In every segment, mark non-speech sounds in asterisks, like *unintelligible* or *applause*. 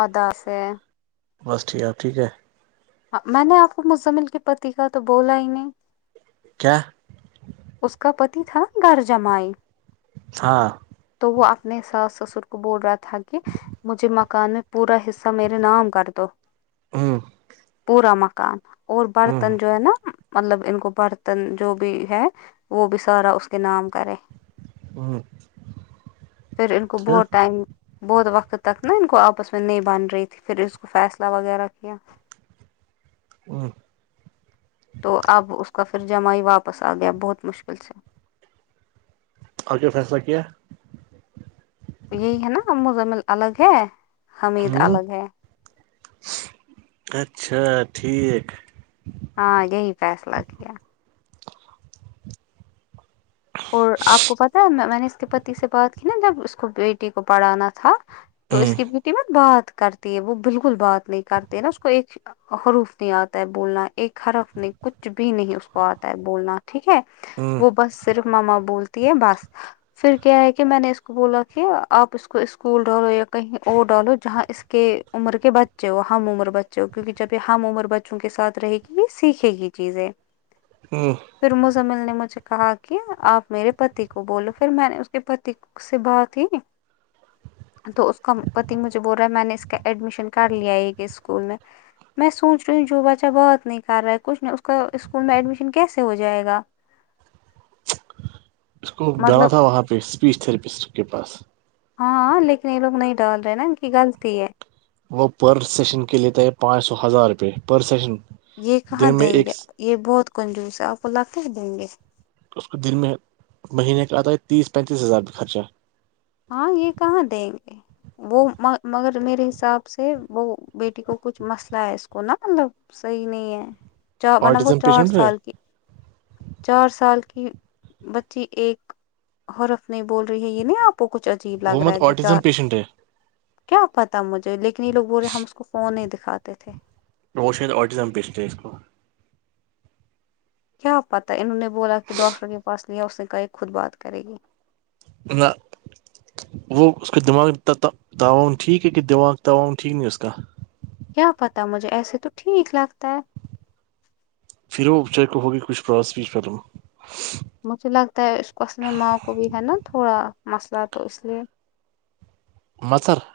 آدا سے بس ٹھیک آپ ٹھیک ہے ہاں میں نے آپ کو مزمل کے پتی کا تو بولا ہی نہیں کیا اس کا پتی تھا گر جمائی ہاں تو وہ اپنے ساس سسر کو بول رہا تھا کہ مجھے مکان میں پورا حصہ میرے نام کر دو ہوں پورا مکان اور برتن ہوں جو ہے نا مطلب ان کو برتن جو بھی ہے وہ بھی سارا اس کے نام کرے ہوں پھر ان کو بہت ٹائم بہت وقت تک نا ان کو آپس میں نہیں بن رہی تھی پھر اس کو فیصلہ وغیرہ کیا *inaudible* تو اب اس کا پھر جمع ہی واپس آ گیا بہت مشکل سے اک کیا فیصلہ کیا یہی ہے نا اوزمل الگ ہے حمید ہوں الگ ہے اچھا ٹھیک ہاں یہی فیصلہ کیا اور آپ کو پتا ہے میں نے اس کے پتی سے بات کی نا جب اس کو بیٹی کو پڑھانا تھا تو ہوں اس کی بیٹی میںت بات کرتی ہے وہ بالکل بات نہیں کرتی ہے نا اس کو ایک حروف نہیں آتا ہے بولنا ایک حرف نہیں کچھ بھی نہیں اس کو آتا ہے بولنا ٹھیک ہے ہوں وہ بس صرف ماما بولتی ہے بس پھر کیا ہے کہ میں نے اس کو بولا کہ آپ اس کو اسکول ڈالو یا کہیں اور ڈالو جہاں اس کے عمر کے بچے ہو ہم عمر بچے ہو کیونکہ جب یہ ہم عمر بچوں کے ساتھ رہے گی بھی سیکھے گی چیزیں *inaudible* پھر مزمل نے مجھے کہا تھا کیا آپ میرے پتی کو بولو پھر میں نے اس کے پتی سے بات ہی تو اس کا پتی مجھے بول رہا ہے میں نے اس کا ایڈمیشن کارڈ لیا ہے کہ اسکول میں میں سوچ رہی ہوں جو بچہ بات نہیں کر رہا ہے کچھ نہیں اس کا اسکول میں ایڈمیشن کیسے ہو جائے گا اس کو مطلب گانا تھا وہاں پہ اسپیچ تھراپسٹ کے پاس ہاں لیکن یہ لوگ نہیں ڈ رہے نا ان کی غلطی ہے وہ پر سیشن کے لیتا ہے پانچ سو ہزار روپئے پر سیشن یہ کہاں دن میں دیں ایک گے اس یہ بہت کنجوس ہے آپ کو لگ کے ہی دیں گے اس کو دن میں مہینے کا آتا ہے تیس پینتیس ہزارپ خرچہ ہاں یہ کہاں دیں گے وہ مگر میرے حساب سے وہ بیٹی کو کچھ مسئلہ ہے اس کو نا مطلب صحیح نہیں ہے چ منب وہ آٹزم چار پیشنٹ ہے سال کی چار سال کی بچی ایک حرف نہیں بول رہی ہے یہ نہیں آپ کو کچھ عجیب وہ لگ رہا مت ہے جو آٹزم چار پیشنٹ ہے کیا پتا مجھے لیکن یہ لوگ بولے ہم اس کو فون نہیں دکھاتے تھے روشن اورٹیزم پیسٹ ہے اس کو کیا پتا انہوں نے بولا کہ ڈاکٹر کے پاس لیا اس نے کہای خود بات کرے گی *inaudible* وہ اس کے دماغ تاون ٹھیک ہے کہ دماغ تاون ٹھیک نہیں اس کا کیا پتا مجھے ایسے تو ٹھیک لگتا ہے پھر وہچا کو ہوگی کچھ پراس پچ پلوں مجھے لگتا ہے اس کو اصلم ماں کو بھی ہے نا تھوڑا مسئلہ تو اس لیے *inaudible*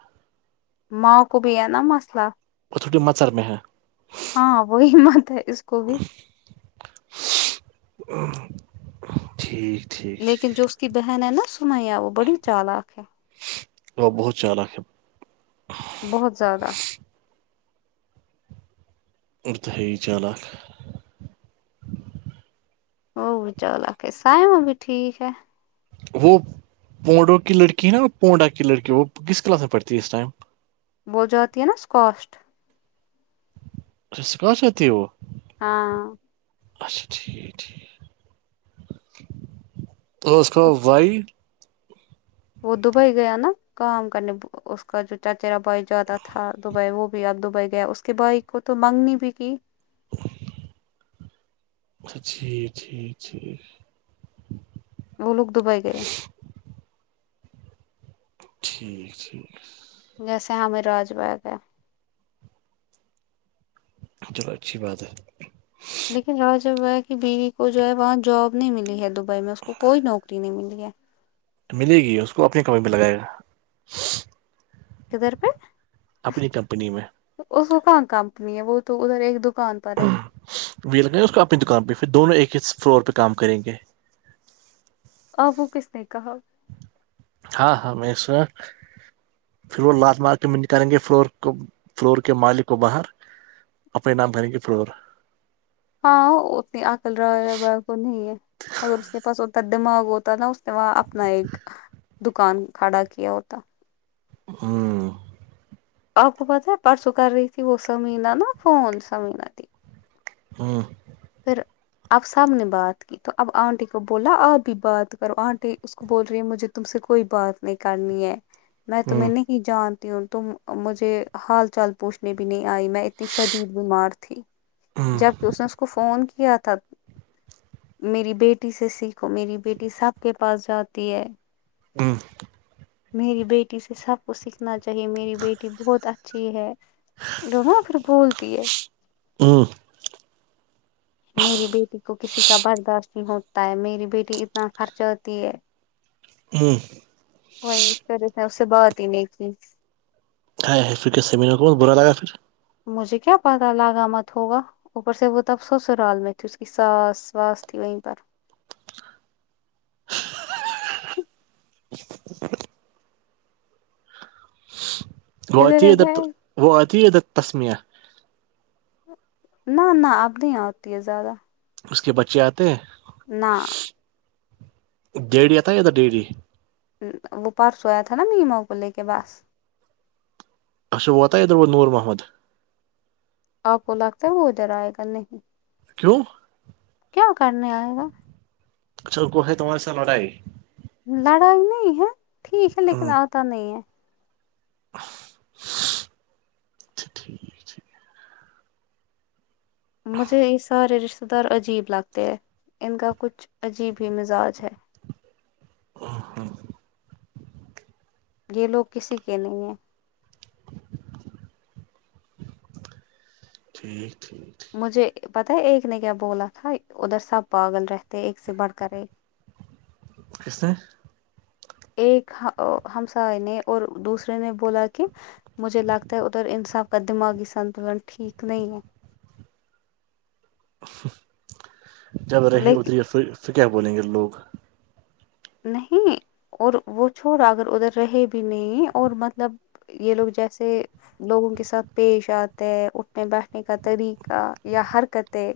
ماں کو بھی ہے نا مسئلہ *inaudible* ہاں وہی مت ہے اس کو بھی ٹھیک ٹھیک لیکن جو ٹھیک اس کی بہن ہے نا سمیا وہ بڑی چالاک ہے وہ بہت چانک ہے بہت زیادہ اورد ہے چالاک وہ بھی چل آ کہ سائم بھی ٹھیک ہے وہ پوڈوں کی لڑکی ہےا پونڈا کی لڑکی وہ کس کلاس میں پڑھتی ہے اس ٹائم بول جاتی ہے نا اس کااسٹ سک ستی وہ ہاں اچھا ٹھیک ٹھیک اورس کاں وائی وہ دبئی گیا نا کام کرنے اس کا جو چچرا بھائی جیادہ تھا دبئی وہ آپ دبئی گیا اس کے بھائی کو تو مانگنی بھی کی اچ جی ٹی جھ وہ لوگ دبئی گئے ٹھیک ٹھیک جیسے ہمیں آاج باغ ہے چلو اچھی بات ہے لیکن راں جب وہ ہے کہ بیوی کو جو ہے وہاں جاب نہیں ملی ہے دبئی میں اس کو کوئی نوکری نہیں ملی ہے ملے گی اس کو اپنی کمے پہ لگائے گا کدھر پہ اپنی کمپنی میں وہ سکان کمپنی ہے وہ تو ادھر ایک دکان پر ہے وہی لگیں اس کو اپنی دکان پہ پھر دونوں ایک ہی فلور پہ کام کریں گے آ وہ کس نے کہا ہاں ہاں میں سنا پھر وہ لاال مار کے میں نکالیں گے فلور فلور کے مالک کو باہر اپنے نام کہیں گ کہ فلور ہاں اتنی اکل رہا کو نہیں ہے اگر اس کے پاس اوتر دماغ ہوتا ہے نا اس نے وہاں اپنا ایک دکان کھڑا کیا ہوتا ہوں آپ کو پتا ہے پرسوں کر رہی تھی وہ سمینہ نا فون سمینہ تھی ہاں پھر اب سب نے بات کی تو اب آنٹی کو بولا آ بھی بات کرو آنٹی کو بول رہی ہے مجھے تم سے کوئی بات نہیں کرنی ہے میں تمہیں نہیں جانتی ہوں تم مجھے حال چال پوچھنے بھی نہیں آئی میں اتنی شدید بیمار تھی جب کہ اس نے کو فون کیا تھا میری بیٹی سے سیکھو میری بیٹی سب کے پاس جاتی ہے ہ میری بیٹی سے سب کوچ سیکھنا چاہیے میری بیٹی بہت اچھی ہے راں پھر بھول دیے ہوں میری بیٹی کو کسی کا برداشت نہیں ہوتا ہے میری بیٹی اتنا خرچ ہوتی ہے ہوں وہیں اس طرح سے اس سے بہات ہی نہیں کیھی ہائے ہے پھر کے سمینر کو ب برا لگا پھر مجھے کیا پتا لگامت ہوگا اوپر سے وہ تب سسرال میں تھی اس کی ساس واس تھی وہیں پر وہ ادھر آتی ہےد رہتا ہے وہ آتی ہے د تسمں نہ نہ اب نہیں ہوتی ہے زیادہ اس کے بچے آتے ہیں نہ ڈیریی آ تھا ہے یاد ڈیریی وہ پرسوں آیا تھا نا میما کو لے کے بس اچھ واتا ایدر ب نور محمد آپ کو لگتا ہے وہ ا ڈر آئے گا نہیں کیوں کیا کرنے آئے گا اچھا کو ہے تمہارے سا لڑائی لڑائی نہیں ہے ٹھیک ہے لیکن آتا نہیں ہے اچھا ٹھیک ھ مجھے یہ سارے رشتے سدھر عجیب لگتے ہے ان کا کچھ عجیب ہی مزاج ہے ہ ہاں یہ لوگ کسی کے نہیں ہیں ٹھیک ٹھیک مجھے پتاہ ہے ایک نے کیا بولا تھا ادھر سب پاگل رہتے ایک سے بڑھ کر ایک اسس ہیں ایک ہمسائے نے اور دوسرے نے بولا کہ مجھے لگتا ہے ادھر انسا کا دماغی سنتولن ٹھیک نہیں ہے جب ہے رہے اتری لیکن پھر پھر کیا بولیں گے لوگ نہیں اور وہ چھوڑا اگر ادھر رہے بھی نہیں اور مطلب یہ لوگ جیسے لوگوں کے ساتھ پیش آتے ہیں اٹھنے بیٹھنے کا طریقہ یا حرکتیں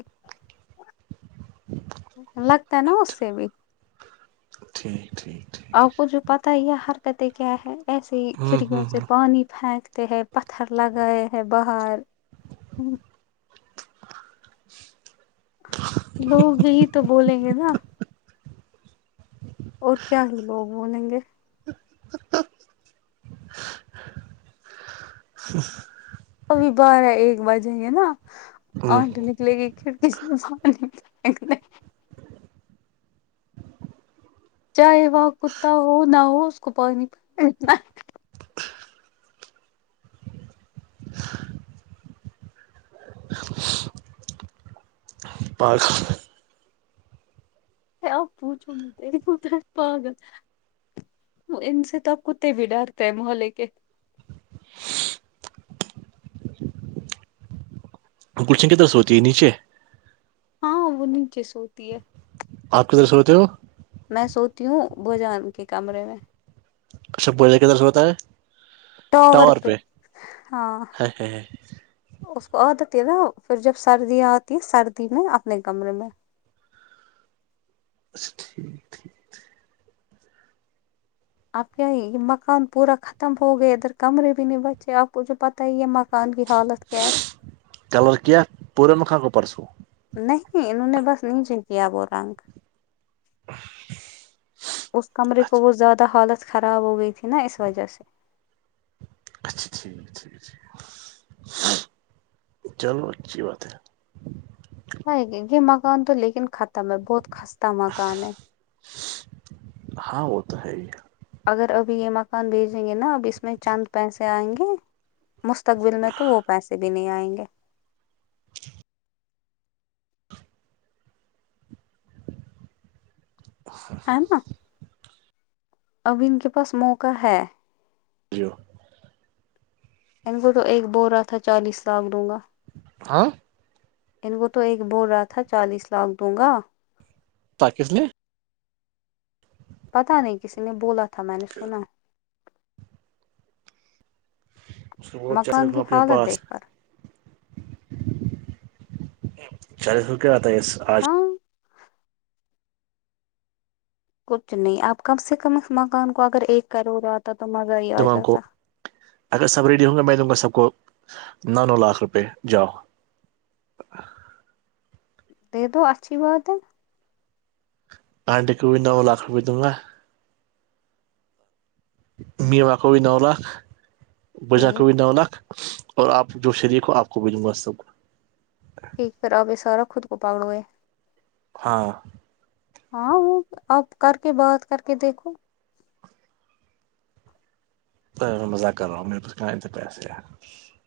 لگتا ہے نا اس سے بھی ٹھیک ٹھیک ٹھیک آپ کو جو پتا ہی حرکتیں کیا ہے ایسے ہ کھڑکیوں ہ سے ہ پانی پھینکتے ہے پتھر لگائے ہیں باہر لوگ یہی تو بولیں گے نا اور کیا وہ بولیں گے *unintelligible* ابھی بارہ ایک بجیں گے نا ہ آٹ نک نکلے گی کھر کسی *unintelligible* چاہے وہاں کتا ہو نہ ہو اس کو پانینا پاک آپ پوچھوں م تری پت پاگل ان سے تو اب کتے بھی ڈرتے ہیں محلے کے کچھ نے کہت تھا سوچی نیچے ہاں وہ نیچے سوتی ہے آپ کدھر سےوتے ہو میں سوتی ہوں بھجان کے کمرے میں اچھا بے کےدر سے بتا ہے ٹاور پہ ہاں ہ ہ اس کو آ دیتی ہے نا پھر جب سردیاں آتی ہے سردی میں اپنے کمرے میں اچا ٹھیک آپ کیا یہ مکان پورا ختم ہو گیا ادھر کمرے بھی نہیں بچے آپ کوھ پتہ ہے یہ م خان کی حالت کیا ہے کلر کیا پورنکھا کو پ پرسو نہیں انہوں نے بس نیچے دیا وہ رنگ اس کمرے کو اچھا وہ زیادہ حالت خراب ہو گئی تھی نا اس وجہ سے *inaudible* ہ یہ مکان تو لیکن ختم ہے بہت خستہ مکان ہے ہاں وہ تو ہے ہی اگر ابھی یہ مکان بھیجیں گے نا اب اس میں چند پیسے آئیں گے مستقبل میں تو وہ پیسے بھی نہیں آئیں گے ہاں نا ابین کے پاس موقع ہے جیو ان کو تو ایک ب رہا تھا چالیس لاکھ دوں گا ہاں *inaudible* ان کو تو ایک بول رہا تھا چالیس لاکھ دوں گا تاکس نے *inaudible* پتا نہیں کسی نے بولا تھا میں نے سنا ست مکان چترکھ کی اپنے حالت پاس دیکھ کر چالیس سو کیا آتا ہےس آج ہاں کچھ نہیں آپ کم سے کم اس مکان کو اگر ایک کروڑ آتا تو مزہ ہی آ تمام کو جاتا اگر سب ریڈی ہوں گے میں دوں گا سب کو نو نو لاکھ روپئے جاؤ د دو اچھی باتے *unintelligible* آنٹی کو بھی نو لاکھ رپئے دوں گا میوکھی نو لھ ٹھیک بجااکی نو لھ اور آپ جو شریک ہو آپ کو بھیجوں گا سب کو ٹھیک پھر اب یہ سارا خود کو پاڑوئے ہاں ہاں وہ آپ کر کے بات کر کے دیکھو تو مذاک کر رہا میرے پچ کہ انت پیسے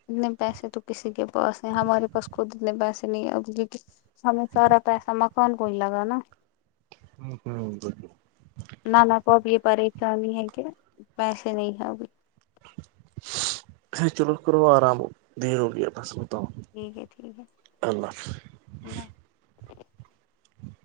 اتنے پیسے تو کسی کے پاس ہیں ہمارے پاس خود اتنے پیسے نہیں ہے ہمیں سارا پیسہ مکان کو ہی لگا نا ہوں ہوں گ نہ نہ پو اب یہ پریشانی ہے کہ پیسے نہیں ہے ابھی ا چلو کروا رہا وہ دیر ہو گییا بس بتاؤ ٹھیک ہے ٹھیک ہے اللہ حافظ اللہظ ہ *unintelligible*